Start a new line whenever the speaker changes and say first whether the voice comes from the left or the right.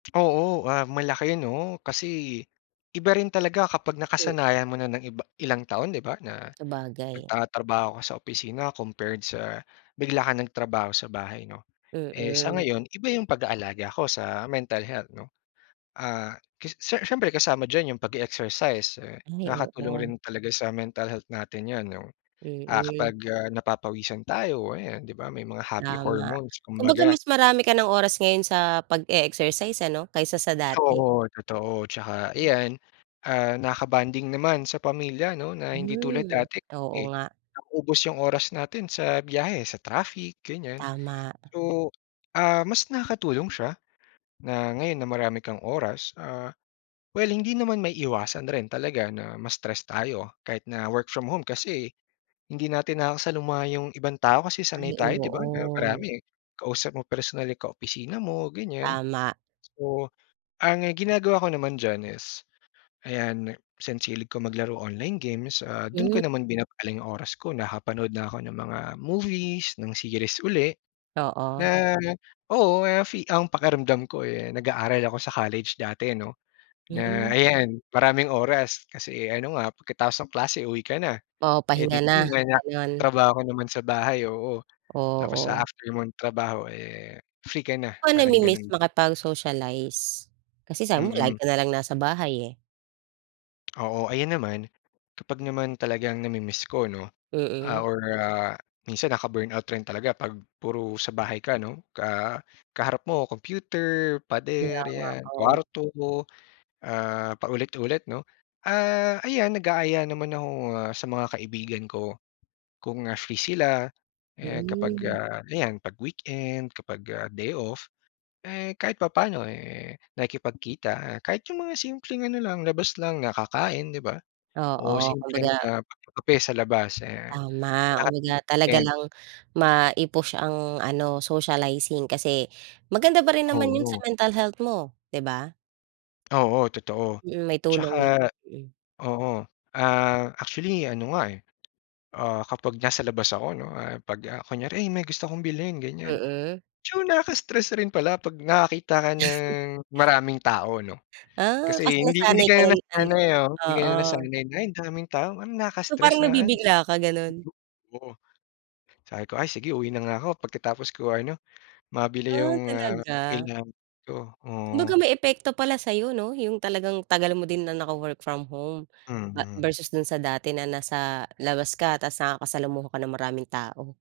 left: Oo. Ah, malaki, ano? Kasi iba rin talaga kapag
right: Mm.
left: nakasanayan mo na ng iba ilang taon, 'di ba, na
right: Sabagay.
left: nagtatrabaho ka sa opisina compared sa bigla kang nagtrabaho sa bahay, 'no? Eh sa
right: Mm.
left: ngayon, iba yung pag aalaga ko sa mental health, 'no? Ah, k si siyempre kasama diyan yung pag-e-exercise eh
right: Ay,
left: nakakatulong
right: oo.
left: rin talaga sa mental health natin yun, 'no? Ah,
right: Mm.
left: kapag, ah, napapawisan tayo, ayan, 'di ba, may mga happy
right: Tama.
left: hormones
right: Kumbaga
left: kumbaga.
right: mas marami ka ng oras ngayon sa pag-e-exercise ano, kaysa sa dati.
left: Oo, totoo. Tsaka ayan, ah, nakaka-bonding naman sa pamilya, 'no, na hindi tulad
right: Hmm,
left: dati
right: oo
left: eh,
right: nga.
left: nauubos yung oras natin sa biyahe, sa traffic, ganiyan.
right: Tama.
left: So, ah, mas nakakatulong siya na ngayon na marami kang oras. Ah, well, hindi naman maiiwasan rin talaga na ma-stress tayo kahit na work from home, kasi hindi natin nakakasaluma yung ibang tao kasi sanay
right: Ay,
left: tayo, 'di ba, na
right: oo.
left: marami, kausap mo personal yung kaopisina mo, ganiyan.
right: Tama.
left: So, ang ginagawa ko naman diyan is, ayan, since hilig ko maglaro online games, ah, dun
right: Hmm.
left: ko naman binabaling oras ko, nakapanood na ako ng mga movies, ng series uli
right: Oo.
left: na, oo, kaya fi ang pakiramdam ko eh nag-aaral ako sa college dati 'no na,
right: Hmm.
left: ayan, maraming oras, kasi ano nga, pagkatapos ng klase uwi ka na.
right: Oo,
left: Eh
right: pahinga
left: dito
right: na,
left: naman, ah,
right: ganun.
left: trabaho ka naman sa bahay, oo. Tapos sa
right: Oo.
left: after mong nagtrabaho eh, free ka na,
right: Ako,
left: parang
right: namimiss
left: ganun.
right: makipag-socialize. Kasi sabi mo lagi
left: Mm.
right: ka nalang nasa bahay eh.
left: Oo. Ayan naman, kapag naman talagang nami-miss ko, 'no?
right: Mm.
left: Ah, or ah, minsan nakaka-burnout rin talaga 'pag puro sa bahay ka, 'no, ka, ah, kaharap mo computer,
right: Kaya
left: pader,
right: nga,
left: 'yan,
right: oo.
left: kwarto, ah, paulit-ulit 'no? Ah, ayan, nag-aaya naman ako sa mga kaibigan ko, kung, ah, free sila, eh kapag,
right: Hmm.
left: ah, ayan, 'pag weekend, kapag, ah, day off. Eh, kahit papaano eh nakikipagkita kahit yung mga simpleng ano lang, labas lang, na kakain, 'di ba, o
right: Oo, kumbaga
left: simpleng, ah, pagkakape sa labas, ayan,
right: Tama,
left: [unintelligible]
right: kumbaga talaga
left: weekend.
right: lang mai-push ang ano, socializing kasi maganda pa rin naman yun sa
left: Oo.
right: mental health mo, 'di ba?
left: Oo, totoo.
right: Mm, may tulong yun,
left: Tsaka
right: mm.
left: oo, ah, actually ano nga eh, ah, kapag nasa labas ako 'no, ah, 'pag, ah, kunyari, "Ay, may gusto akong bilhin," ganiyan.
right: Mm.
left: Medyo nakaka-stress rin pala 'pag nakakita ka ng maraming tao, 'no?
right: Ah,
left: Kasi
right: kasi
left: hindi hindi
right: nasanay ka
left: ka na
right: ng ano
left: nasanay, ah, hindi ka
right: oo.
left: nasanay na andaming tao,
right: So,
left: nakaka-stress
right: parang
left: naman.
right: nabibigla ka, ganun.
left: Yu yu Oo. Sabi ko, "Ay sige uwi na nga ako pagkatapos ko ano, mabili
right: Ah,
left: yung, ah,
right: talaga?
left: kailangan ko,"
right: Kumbaga
left: oo.
right: may epekto pala sa'yo, 'no, yung talagang tagal mo din na naka-work from home, ba
left: Mm.
right: versus dun sa dati na nasa labas ka tapos nakakasalamuha ka ng maraming tao.